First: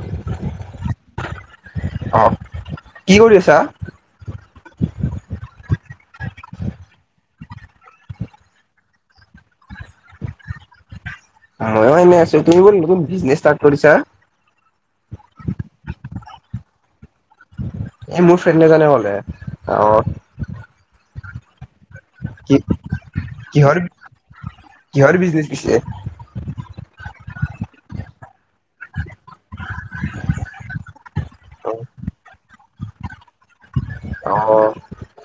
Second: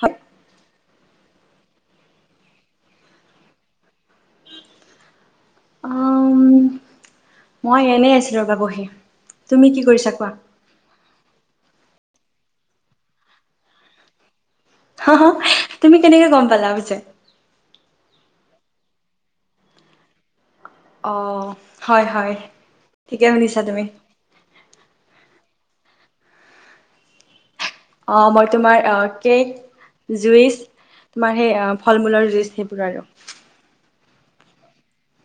হাত। অ', কি কৰি আছা? মই এনেই আছিলো ৰ'বা বহি, তুমি কি কৰিছা কোৱা? ময়ো এনেই আছোঁ, তুমি বোলে নতুন বিজনেছ ষ্টাৰ্ট কৰিছা। হ', হ' তুমি কেনেকে গম পালা পিছে? এ মোৰ ফ্ৰেণ্ড এজনে ক'লে, অ'। অ'। হয়, হয়, কি ঠিকে শুনিছা কিহৰ তুমি। [unintelligible] অ', মই তোমাৰ কেক জুছ তোমাৰ সেই ফল মূলৰ জুইচ [unintelligible] অ',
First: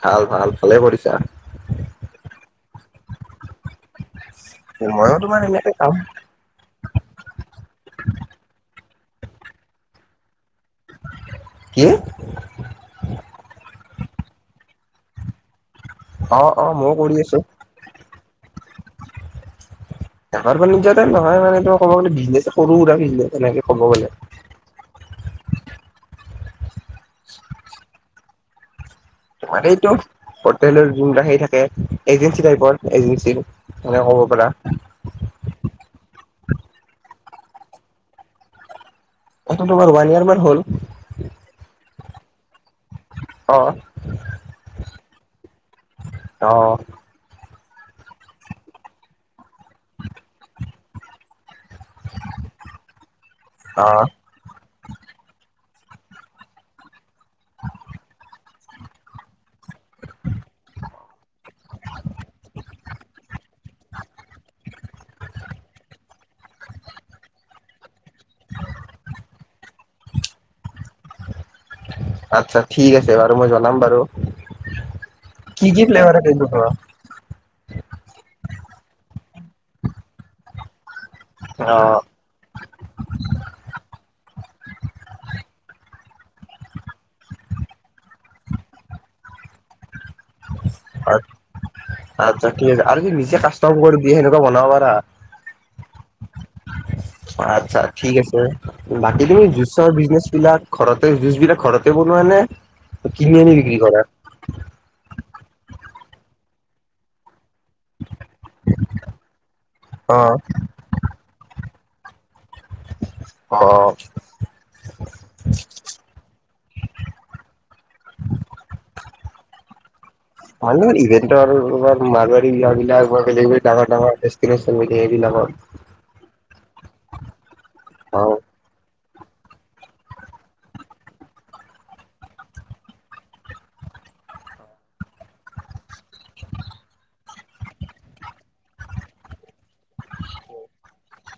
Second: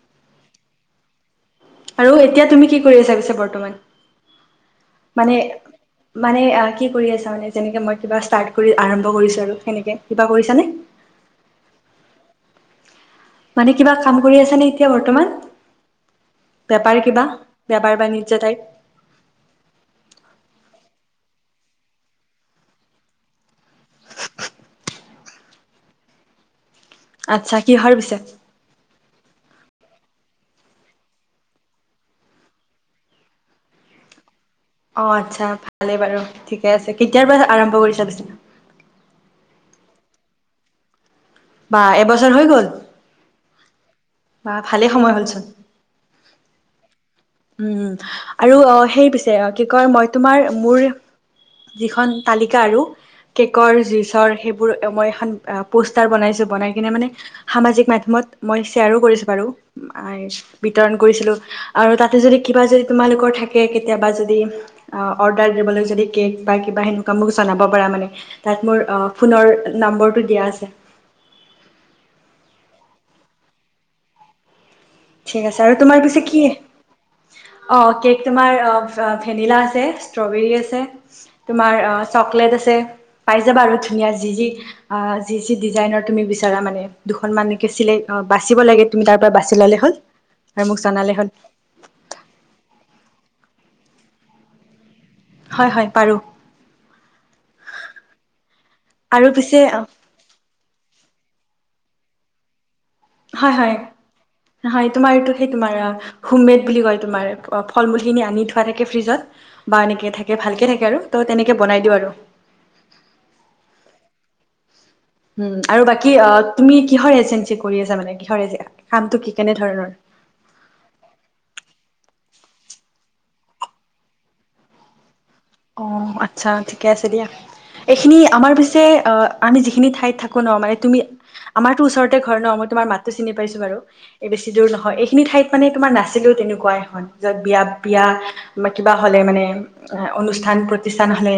ভাল ভাল ভালে কৰিছা। আৰু এতিয়া তুমি কি কৰি আছা পিছে বৰ্তমান? ময়ো মানে তোমাৰ এনেকে কাম মানে কি কৰি আছা মানে যেনেকে মই কিবা ষ্টাত কৰি আৰম্ভ কৰিছোঁ আৰু সেনেকে কিবা কৰিছানে কি? মানে কিবা কাম কৰি আছে নে এতিয়া বৰ্তমান? অ', অ', ময়ও কৰি আছো। যটাই ডাঙৰ বাণিজ্য টাইপ নহয় মানে তোমাৰ কবগলে বিজনেস সৰু সোৰা বিজনেস এনেকে ক'ব গ'লে। আচ্ছা কিহৰ পিছে? তোমাৰ এইটো হোটেলৰ সেই থাকে এজেঞ্চি টাইপৰ এজেঞ্চিৰ সেনেকে ক'ব পাৰা। অ', আচ্ছা ভালেই বাৰু ঠিকে আছে কেতিয়াৰ পৰা আৰম্ভ কৰিছা পিছে? এটো তোমাৰ ওয়ান ইয়াব় মান হ'ল। বা এবছৰ হৈ গল অ বা ভালেই সময় হ'লচোন। অ উম আৰু অ', সেই পিছে কি কয় মই তোমাৰ মোৰ যিখন তালিকা আৰু কেকৰ অ জুইচৰ সেইবোৰ মই এখন পোষ্টাৰ বনাইছো বনাই কিনে মানে সামাজিক মাধ্যমত মই শ্বেয়াৰো কৰিছো বাৰু বিতৰণ কৰিছিলো আৰু তাত তাতে যদি কিবা যদি তোমালোকৰ থাকে কেতিয়াবা যদি অৰ্ডাৰ দিবলৈ যদি কেক বা কিবা সেনেকুৱা মোক জনাব পাৰা মানে তাত মোৰ ফোনৰ নম্বৰটো দিয়া আছে। আচ্ছা ঠিক আছে বাৰু মই জনাম বাৰু ঠিক আছে কি আৰু কি তোমাৰ ফ্লেভাৰ পিছে আছে কি এইটো কোৱা? অ', কেক তোমাৰ ভেনিলা আছে ষ্ট্ৰবেৰী আছে তোমাৰ অ', চকলেট আছে। পাই যাবা আৰু ধুনীয়া যি যি অ', যি যি ডিজাইনৰ তুমি বিচাৰা মানে দুখন মানকে চিলাই অ' বাচিব লাগে তুমি তাৰ পৰা বাচি ললে হ'ল। আৰু মোক জনালে হ'ল আচ্ছা ঠিক আছে আৰু কি নিজে কাচ [unintelligible] সেনেকুৱা বনাব পাৰা? হয়-হয় পাৰো। আচ্ছা ঠিক আছে। বাকী আৰু তুমি পিছে জুচৰ বিজনেচ বিলাক ঘৰতে যুজ বিলাক ঘৰতে বনোৱা নে কিনি হয় আনি হয় বিক্ৰী কৰা। হয় তোমাৰ এইটো সেই তোমাৰ হোমেদ বুলি কয় তোমাৰ ফল মূল [unintelligible] আনি থোৱা থাকে ফ্ৰীজত বা অনেকে অ'। থাকে ভালকে থাকে আৰু ত তেনেকে বনাই দিওঁ আৰু। অ। উম আৰু বাকি অ তুমি কি হৰ এজেঞ্চি কৰি আছা মানে কিহৰ এজে কামটো কি? কেনেধৰণৰ? হই, মোৰ ইভেণ্টৰ আৰু মালগাৰি নিয়া বিলাকৰ ডেলিভাৰী ডাঙৰ ডাঙৰ দেষ্টিনেচন সেইবিলাকৰ। অ' আচ্ছা ঠিকে আছে দিয়া। এইখিনি অ', আমাৰ পিছে অ আমি যিখিন ঠাইত থাকো ন মানে তুমি আমাৰতো ওচৰতে ঘৰ নহ। মই তোমাৰ মাতো চিনি পাইছো বাৰু, বেছি দূৰ নহয়। এইখিনি ঠাইত মানে তোমাৰ নাছিলোও তেনেকুৱা এখন যত বিয়া বিয়া বা কিবা হ'লে মানে অনুষ্ঠান, প্ৰতিষ্ঠান হলে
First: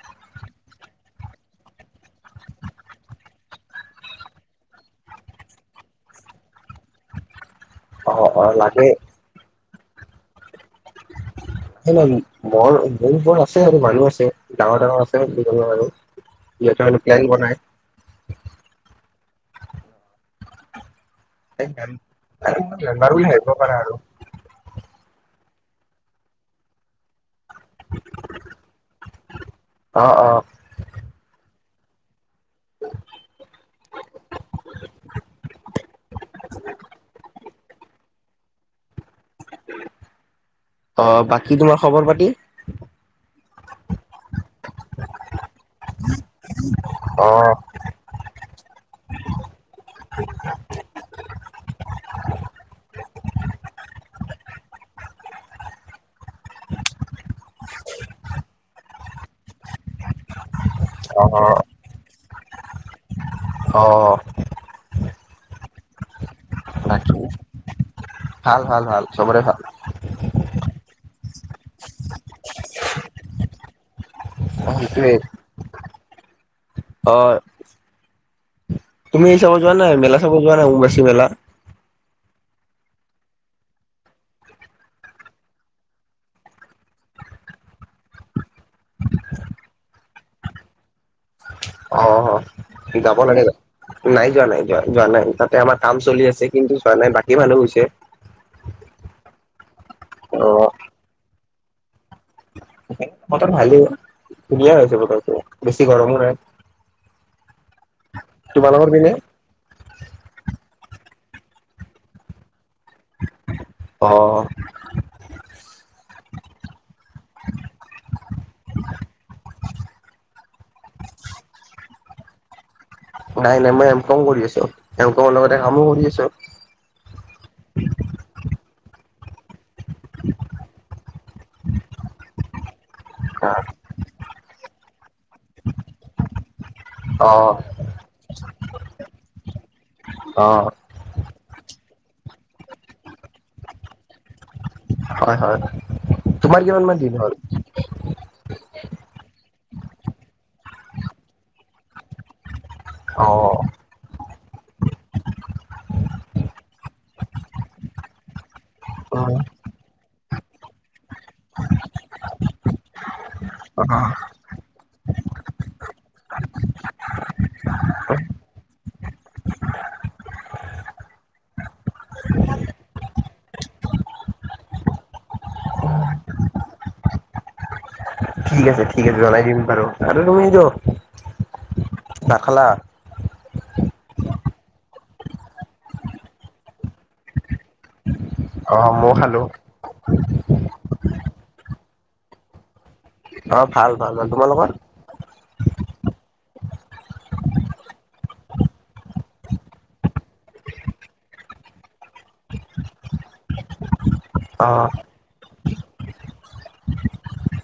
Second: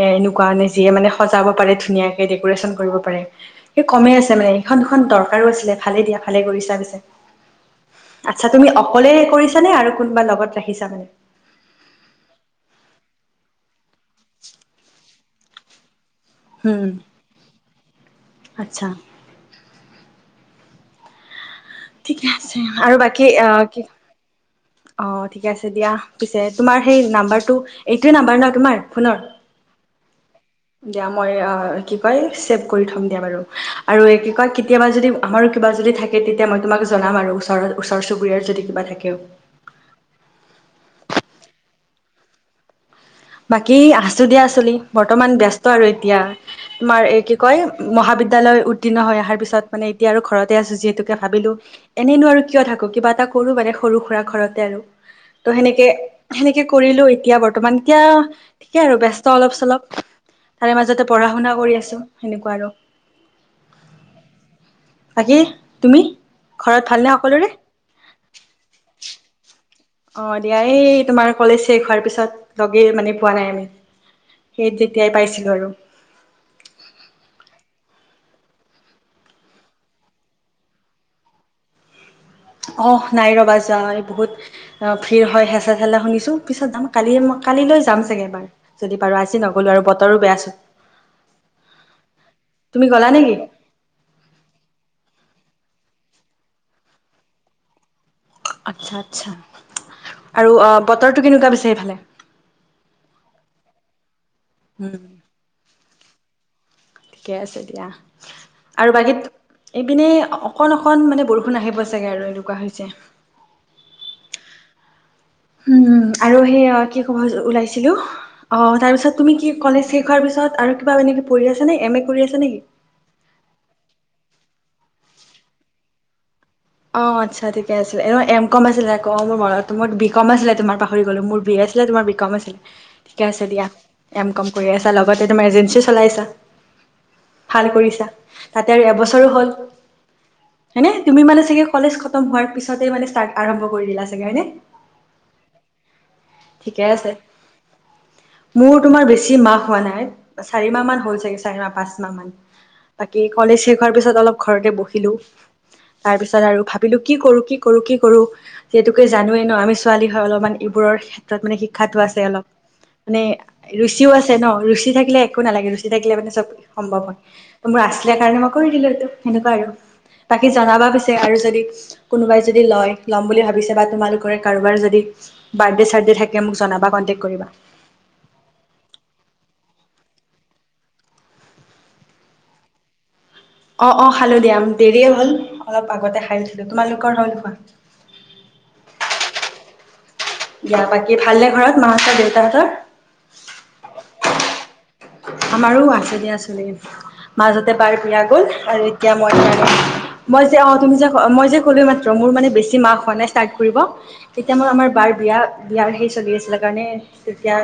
এ, এনেকুৱাানে যিয়ে মানে সজাব পাৰে ধুনীয়াকে ডেক'ৰেশচন কৰিব পাৰে। সেই কমেই আছে মানে সেইখন দুখন দৰকাৰো আছিলে। ভালে দিয়া ভালে কৰি চা পিছে। অ', আচ্ছা অ', তুমি লাগে অকলে কৰিছো নে আৰু কোনোবা লগত ৰাখিছা মানে স নাই মৰ ম বৰ আছে আৰু মানুহৰ ডাঙৰ ডাঙৰ আৰু আৰু ইহতে উম। হয় প্লেন বনাই। আচ্ছা ঠিকে আছে আৰু মেম্বাৰ বাকী বুলি ভাবিব আহ পাৰা কি আৰু। অ, 'ঠিক আছে দিয়া পিছে তোমাৰ সেই নাম্বাৰ এইটো নাম্বাৰ ন তোমাৰ ফোনৰ অ', অ'। দিয়া মই কি কয়? ছেভ কৰি থম দিয়া বাৰু আৰু, এই কি কৈ কেতিয়াবা যদি আমাৰো কিবা যদি থাকে তেতিয়া মই তোমাক জনাম আৰু ওচৰত। ওচৰ চুবুৰীয়াৰ যদি কিবা থাকে অ, 'বাকী তোমাৰ খবৰ পাতি? বাকী আছোঁ দিয়া চলি বৰ্তমান ব্যস্ত আৰু এতিয়া। তোমাৰ এই অ কি কয় মহাবিদ্যালয় উতীৰ্ণ হৈ অহাৰ পিছত মানে, এতিয়া আৰু ঘৰতে আছো যিহেতুকে ভাবিলোঁ এনেই নোৱাৰো কিয় থাকো কিবা এটা কৰো মানে সৰু সুৰা ঘৰতে আৰু, ত সেনেকে সেনেকে কৰিলো। এতিয়া বৰ্তমান এতিয়া ঠিকে আৰু ব্যস্ত অলপ চলপ। তাৰে মাজতে পঢ়া অ শুনা কৰি আছো। সেনেকুৱা আৰু। অঁ। বাকি তুমি ঘৰত ভালনে বাকী সকলোৰে? ভাল ভাল ভাল চবৰে ভাল। অ, 'দিয়া এই তোমাৰ কলেজ শেষ হোৱাৰ পিছত লগে মানে পোৱা নাই আমি। অ সেই, যেতিয়াই সেইটোৱে পাইছিলো আৰু। অ। তুমি এই চাবত যোৱা নাই মেলা চাবত যোৱা নাই উমবুবাছি মেলা অহ নাই ৰবা যোৱা বহুত ভিৰ হয় হেঁচা ঠেলা শুনিছো পিছত যাম কালি কালিলৈ যাম চাগে এবাৰ যদি বাৰু আজি নগলো আৰু বতৰো বেয়া ছোন অ যাব লাগে নাই যোৱা নাই যোৱা যোৱা নাই তাত আমাৰ কাম চলি আছে কিন্তু চোৱা নাই বাকী মানুহ হৈছে আচ্ছা আছা অ আৰু বতৰটো কেনেকুৱা পিছে সেইফালে বতৰ ভালেই ধুনীয়া হৈছে উম বতৰতো বেছি গৰমো নাই এয়া তোমালোকৰ আৰু পিনে? বাকীত এইপিনে অকণ অকণ মানে বৰষুণ আহিব চাগে আৰু এনেকুৱা হৈছে অ হম আৰু সেই কি কব ওলাইছিলো অ তাৰ পিছত তুমি কি কলেজ শেষ হোৱাৰ পিছত আৰু কিবা এনে পঢ়ি আছে নে এম এ কৰি আছা নেকি নাই নাই মই এম কং কৰি আছো এম কঙৰ লগতে কামো কৰি আছে অ আচ্ছা ঠিকে আছিলে এম কম আছিলে আকৌ মোৰ মনত বি কম আছিলে তোমাৰ পাহৰি গলো মোৰ বি এ আছিলে তোমাৰ বি কম আছিলে ঠিকে আছে দিয়া এম কম কৰি আছা লগতে তোমাৰ এজেঞ্চি চলাই আছা অ ভাল কৰিছা তাতে আৰু এবছৰো হ'ল অঁ হয়নে তুমি মানে ঠিক কলেজ খতম হোৱাৰ পিছতে মানে ষ্টাৰ্ট আৰম্ভ কৰি দিলা চাগে হয়নে হয় হয় তোমাৰ ঠিকে কিমান মান আছে দিন হ'ল মোৰ তোমাৰ বেছি মাহ হোৱা নাই চাৰি মাহ মান হ'ল চাগে চাৰি মাহ পাঁচ মাহ মান বাকী অ কলেজ শেষ হোৱাৰ পিছত অলপ ঘৰতে বহিলো তাৰপিছত আৰু ভাবিলো কি কৰো কি কৰো কি কৰো যিহেতুোকে জানোৱেই ন আমি ছোৱালী হয় অলপমান এইবোৰৰ ক্ষেত্ৰত মানে শিক্ষাটো আছে অলপ মানে অ ৰুচিও আছে ন ৰুচি থাকিলে একো নালাগে ৰুচি থাকিলে মানে চব সম্ভৱ হয় ত মোৰ আছিলে কাৰণে মই কৰি দিলো এইটো সেনেকুৱা আৰু বাকী জনাবা পছি যে আৰু যদি কোনোবাই যদি লয় লয় বুলি ভাবিছে বা তোমালোকৰে কাৰোবাৰ যদি বাৰ্দে চাৰ্দে থাকে মোক জনাবা কনক্টে কৰিবা ঠিক আছে ঠিক আছে জনাই দিম বাৰু আৰু তুমি তো নাখালা অ অ খালো দিয়া দেৰিয়ে হ'ল অলপ আগতে খাই লৈছিলো তোমালোকৰ হল খোৱা অ মইও খালো দিয়া বাকী ভালনে ঘৰত মাহঁতৰ দেউতাহঁতৰ অ ভাল ভাল আৰু তোমালোকৰ আমাৰো আছে দিয়া ছলী মাজতে বাৰ বিয়া গল আৰু এতিয়া মই যে মই যে অ তুমি যে মই যে কলো মাত্ৰ মোৰ মানে বেছি মাক হোৱা নাই হ ইট্ৰাট কৰিব তেতিয়া মই অ আমাৰ বাৰ বিয়া বিয়াৰ সেই চলি আছিলে কাৰণে তেতিয়া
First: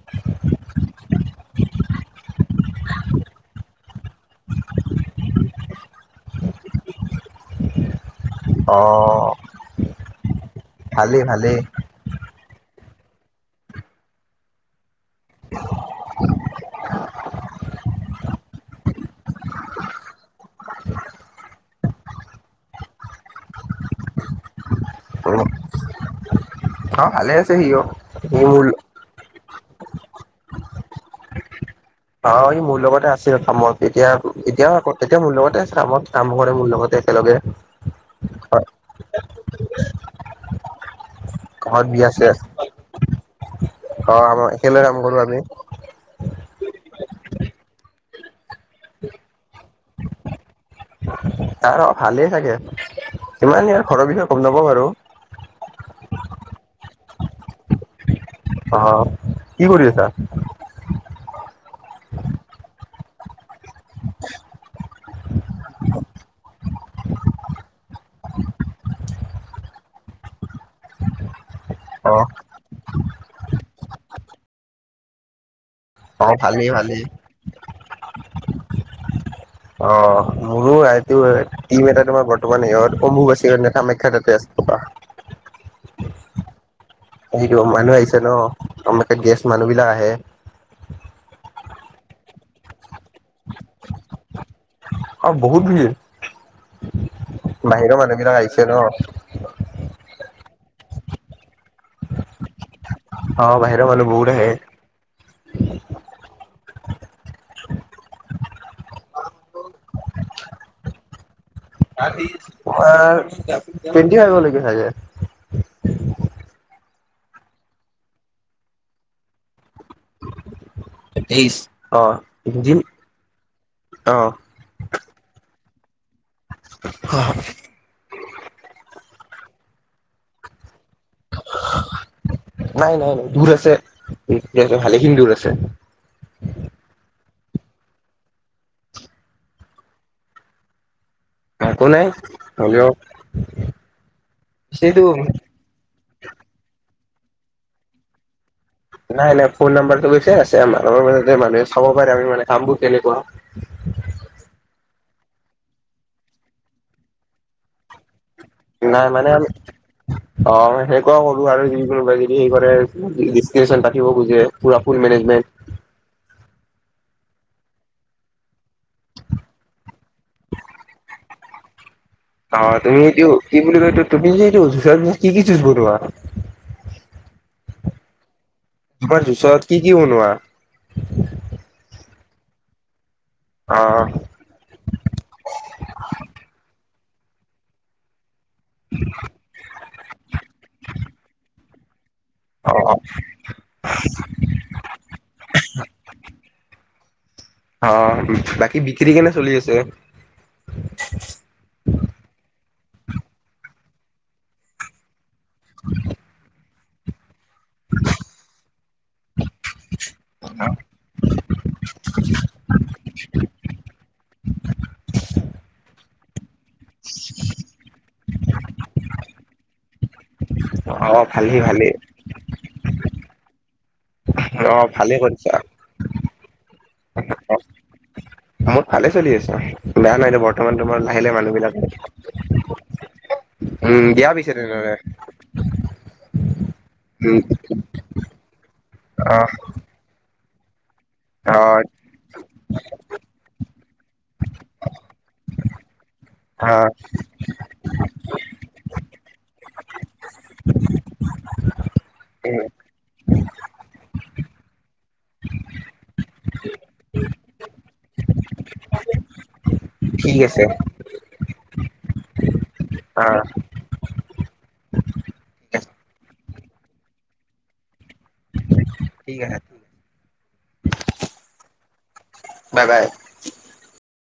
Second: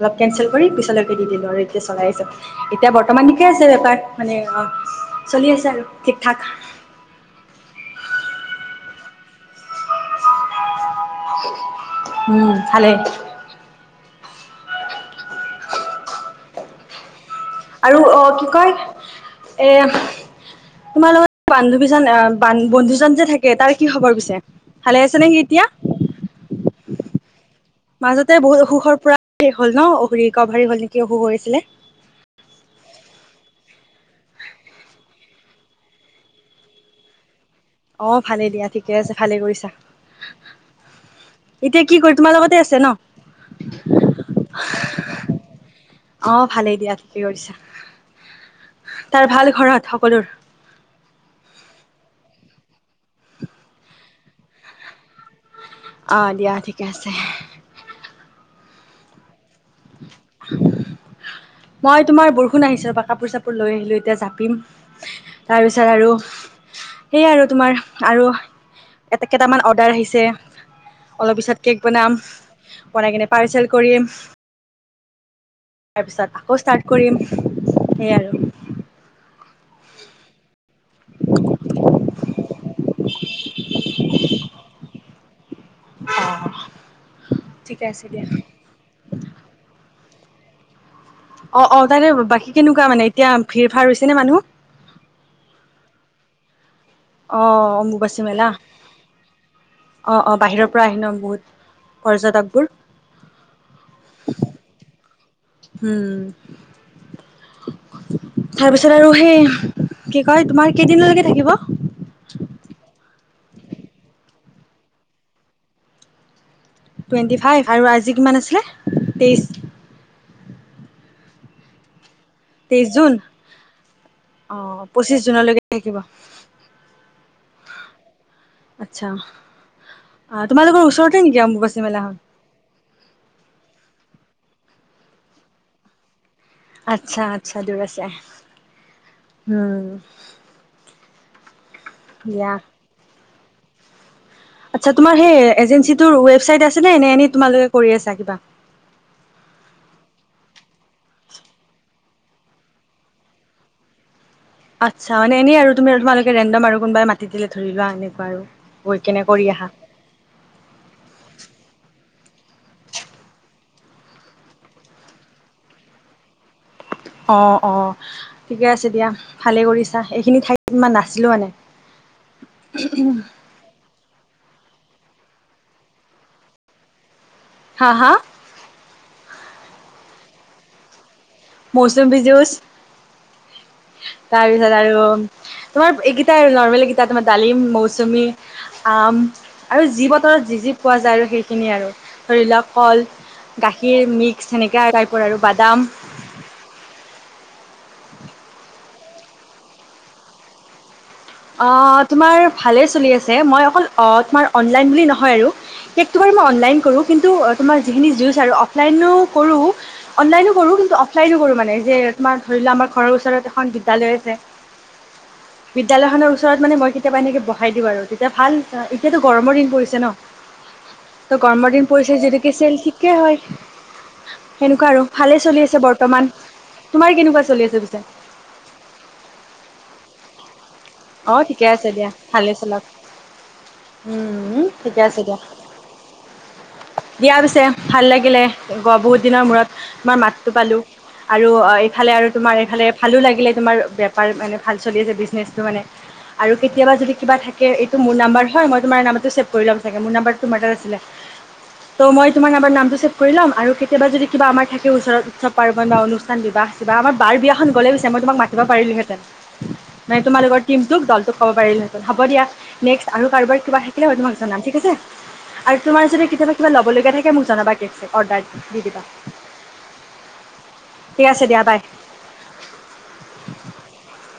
অলপ কেনচেল কৰি পিছলৈকে দি দিলো আৰু এ চলাই আহিছে এতিয়া বৰ্তমান ঠিকে আছে বেপাৰ মানে অ চলি আছে আৰু ঠিক ঠাক অ ভালেই ভালেই [unintelligible] উম ভালে আৰু অ কি কয় এ তোমাৰ লগত বান্ধৱীজন আহ বন্ধুজন যে থাকে তাৰ কি খবৰ পিছে ভালে আছে নে সি এতিয়া অ ভালে আ মাজতে বহুত অসুখৰ পৰা হ'ল ন অহৰি গা ভাৰি হল নেকি অসুখ হৈ পেলে অ ই মোৰ লগতে আছিল কামত এতিয়া এতিয়াও আ এতিয়া মোৰ লগতে কামত কাম কৰে মোৰ লগতে একেলগে অ ভালে দিয়া ঠিকে আছে ভালে কৰিছা ঘৰত এতিয়া কি বিয়া কৰি তোমাৰ লগতে আছে ন ছেছ অ আম একেলৈ কাম কৰো আমি অ ভালেই দিয়া ঠিক কি কৰিছা তাৰ ভাল ঘৰত সকলোৰ তাৰ অ ভালেই চাগে ইমান আওঁ ঘৰৰ বিষয়ে গম নাপওঁ বাৰু অহ দিয়া। ঠিকে আছে। অ' কি কৰি আছা? মই তোমাৰ বৰষুণ আহিছে ৰবা, কাপোৰ-চাপোৰ লৈ আহিলো এতিয়া। জাপিম। তাৰপিছত আৰু সেই আৰু তোমাৰ, আৰু এটা কেইটামান অৰ্ডাৰ আহিছে। অলপ পিছত কেক অ বনাম। বনাই কেনে পাৰ্চেল কৰিম। অ তাৰপিছত আকৌ ভালেই ষ্টাৰ্ট ভালেই কৰিম। সেয়াই আৰু অ' মোৰো আইটোৰ টিম এটা তোমাৰ বৰ্তমান, ইহঁত অমুক আছে। -কামাখ্যা তাতে আছে ৰ'বা। অ'হ সেইটো মানুহ আহিছে ন? আমাতে গেষ্ট মানুহ বিলাক আহে। অ' অ'। তাতে বাকী কেনেকুৱা মানে এতিয়া ভিৰ -ভাৰ হৈছে নে মানুহ? অ বহুত ভিৰ। অ বাহিৰৰ মানুহবিলাক আহিছে ন। অ'হ অ'হ বাহিৰৰ পৰা আহি ন বহুত। পৰ্যটকবোৰ, অ বাহিৰৰ মানুহ বহুত আহে। উম। তাৰপিছত আৰু সেই কি কয়, তোমাৰ কেইদিনলৈকে থাকিব? অহ তোমাৰ টুৱেন্টি ফাইভলৈকে থাকে। টুৱেণ্টি ফাইভ, আৰু আজি কিমান আছিলে তেইছ তেইছ অ'হ। তেইশ জুন। অহ। পঁচিশ জুনলৈকে থাকিব। আচ্ছা আহ তোমালোকৰ ওচৰতে নেকি আম্বুবাচী মেলাখন? নাই। নাই। নাই। দূৰ আছে। ভালেখিনি দূৰ আছে। আচ্ছা। আচ্ছা। দূৰ আছে। উম। একো নাই। দিয়া হ'লেও আচ্ছা। সেইটো তোমাৰ সেই এজেন্সিত টোৰ ৱেবচাইট আছে নে? নে এনেই তোমালোকে কৰি আছা কিবা? নাই। নাই। ফোন নাম্বাৰটো সৈতে আছে আমাৰ। আমাৰ মানে মানুহে চাব পাৰে, আমি মানে কামবোৰ কেনেকুৱা আচ্ছা মানে এনেই আৰু তুমি তোমালোকে ৰেণ্ডম আৰু, কোনোবাই মাতি দিলে, ধৰি লোৱা এনেকুৱা আৰু গৈ নাই কেনে মানে। কৰি আমি আহা অ সেইকুৱা কৰো আৰু যি কোনোবাই যদি হি কৰে [unintelligible] পাতিব খোজে, পুৰা ফোল মেনেজমেন্ট অঁ'হ অ'হ। ঠিকে আছে দিয়া। ভালেই কৰিছা। এইখিনি ঠাইতমান মই নাছিলোঁ মানে। অ তুমিটো কি বুলি কৈতো তুমি [unintelligible] কি কি চুচব তোমাক। হা -হা তোমাৰ জোচত কি কি বনোৱা? মৌচম্বী জোচ। অ তাৰ পিছত আৰু তোমাৰ এইকেইটা আৰু নৰ্মেল তাত মই ডালিম 'মৌচমী আম আৰু যি বতৰত যি-যি পোৱা যায় আৰু সেইখিনিয়ে আৰু। ধৰি লওক অ কল গাখীৰ মিক্স সেনেকা টাইপৰ আৰু বাদাম। অ' বাকী বিক্ৰী কেনে চলি আছে? অ' তোমাৰ ভালেই চলি আছে মই অকল তোমাৰ অনলাইন বুলি নহয় আৰু। টো বাৰু মই অনলাইন কৰো কিন্তু। তোমাৰ যিখিনি জুজ আৰু অফলাইনো কৰো অনলাইনো কৰোঁ কিন্তু অফলাইনো কৰোঁ মানে যে তোমাৰ ধৰি লোৱা আমাৰ ঘৰৰ ওচৰত এখন বিদ্যালয় আছে। তেতিয়া হলে ওচৰ ওচৰত মে মই কেতিয়াবা এনেক বহাই দিওঁ আৰু তেতিয়া ভাল এতিাতো, গৰমৰ দিন পৰিছে ন। অ ত ভালেই গমদিন ভালেই পৰিচে যদি কি চেল। কে হয় অ সেনেকুৱা আৰু ভালে কৰিছা চলি আছে বৰ্তমান তোমাৰ কেনেকুৱা অ চলি আছে পিছে। মোৰ ভালে চলি আছে বেয়া নহয় নে বৰ তাৰ তোমাৰ লাহিলে অ', মানুহ ঠিকে বিলাক উম, আছে দিয়া ভালে চলক বিয়া পিছে উম ঠিকে আছে দিয়া তেনেহ'লে দিয়া উম পিছে ভাল লাগিলে গ বহুত অ দিনৰ মূৰত তোমাৰ মাত তটো পালো আৰু অ এইফালে আৰু তোমাৰ এইফালে ভালো লাগিলে তোমাৰ ব পাৰ মানে ভাল চলি আছে বিজনেছটো মানে আৰু অ কেতিয়াবা যদি কিবা থাকে এইটো মোৰ নাম্বাৰ হয় মই তোমাৰ নাম ছেভ কৰি ল'ম চাগে মোৰ নাম্বাৰটো তোমাৰ তাত আছিলে ত' মই তোমাৰ নাম্ব নামটো ছেভ কৰি ল'ম আৰু কেতিয়াবা যদি কিবা আমাৰ থাকে ওচৰতৎস পাৰ্বণ বা অনুষ্ঠান বিবাহ আ বা আমাৰ বাৰ বিয়াখন গ'লেইিচ মই তোমাক মাতি পাৰিলোঁহেঁতেন। মানে ঠিক তোমালোকৰ আছে টমটোক দলটো ক' পাৰিলে। হ'ব দিয়া। নেক্স অ আৰু কাৰোবাৰ কিবা থাকিলে তুমাক জনাম ঠিক আছে ঠিক আৰু আছে তোমাৰ যদি কেতিয়াবা কিবা ল'ল লগগীয়া থাকে মোক জনাবা কেক চেক। অৰ্ডাৰ দি দিবা ঠিক আছে ঠিক আছে দিয়া বাই। Bye bye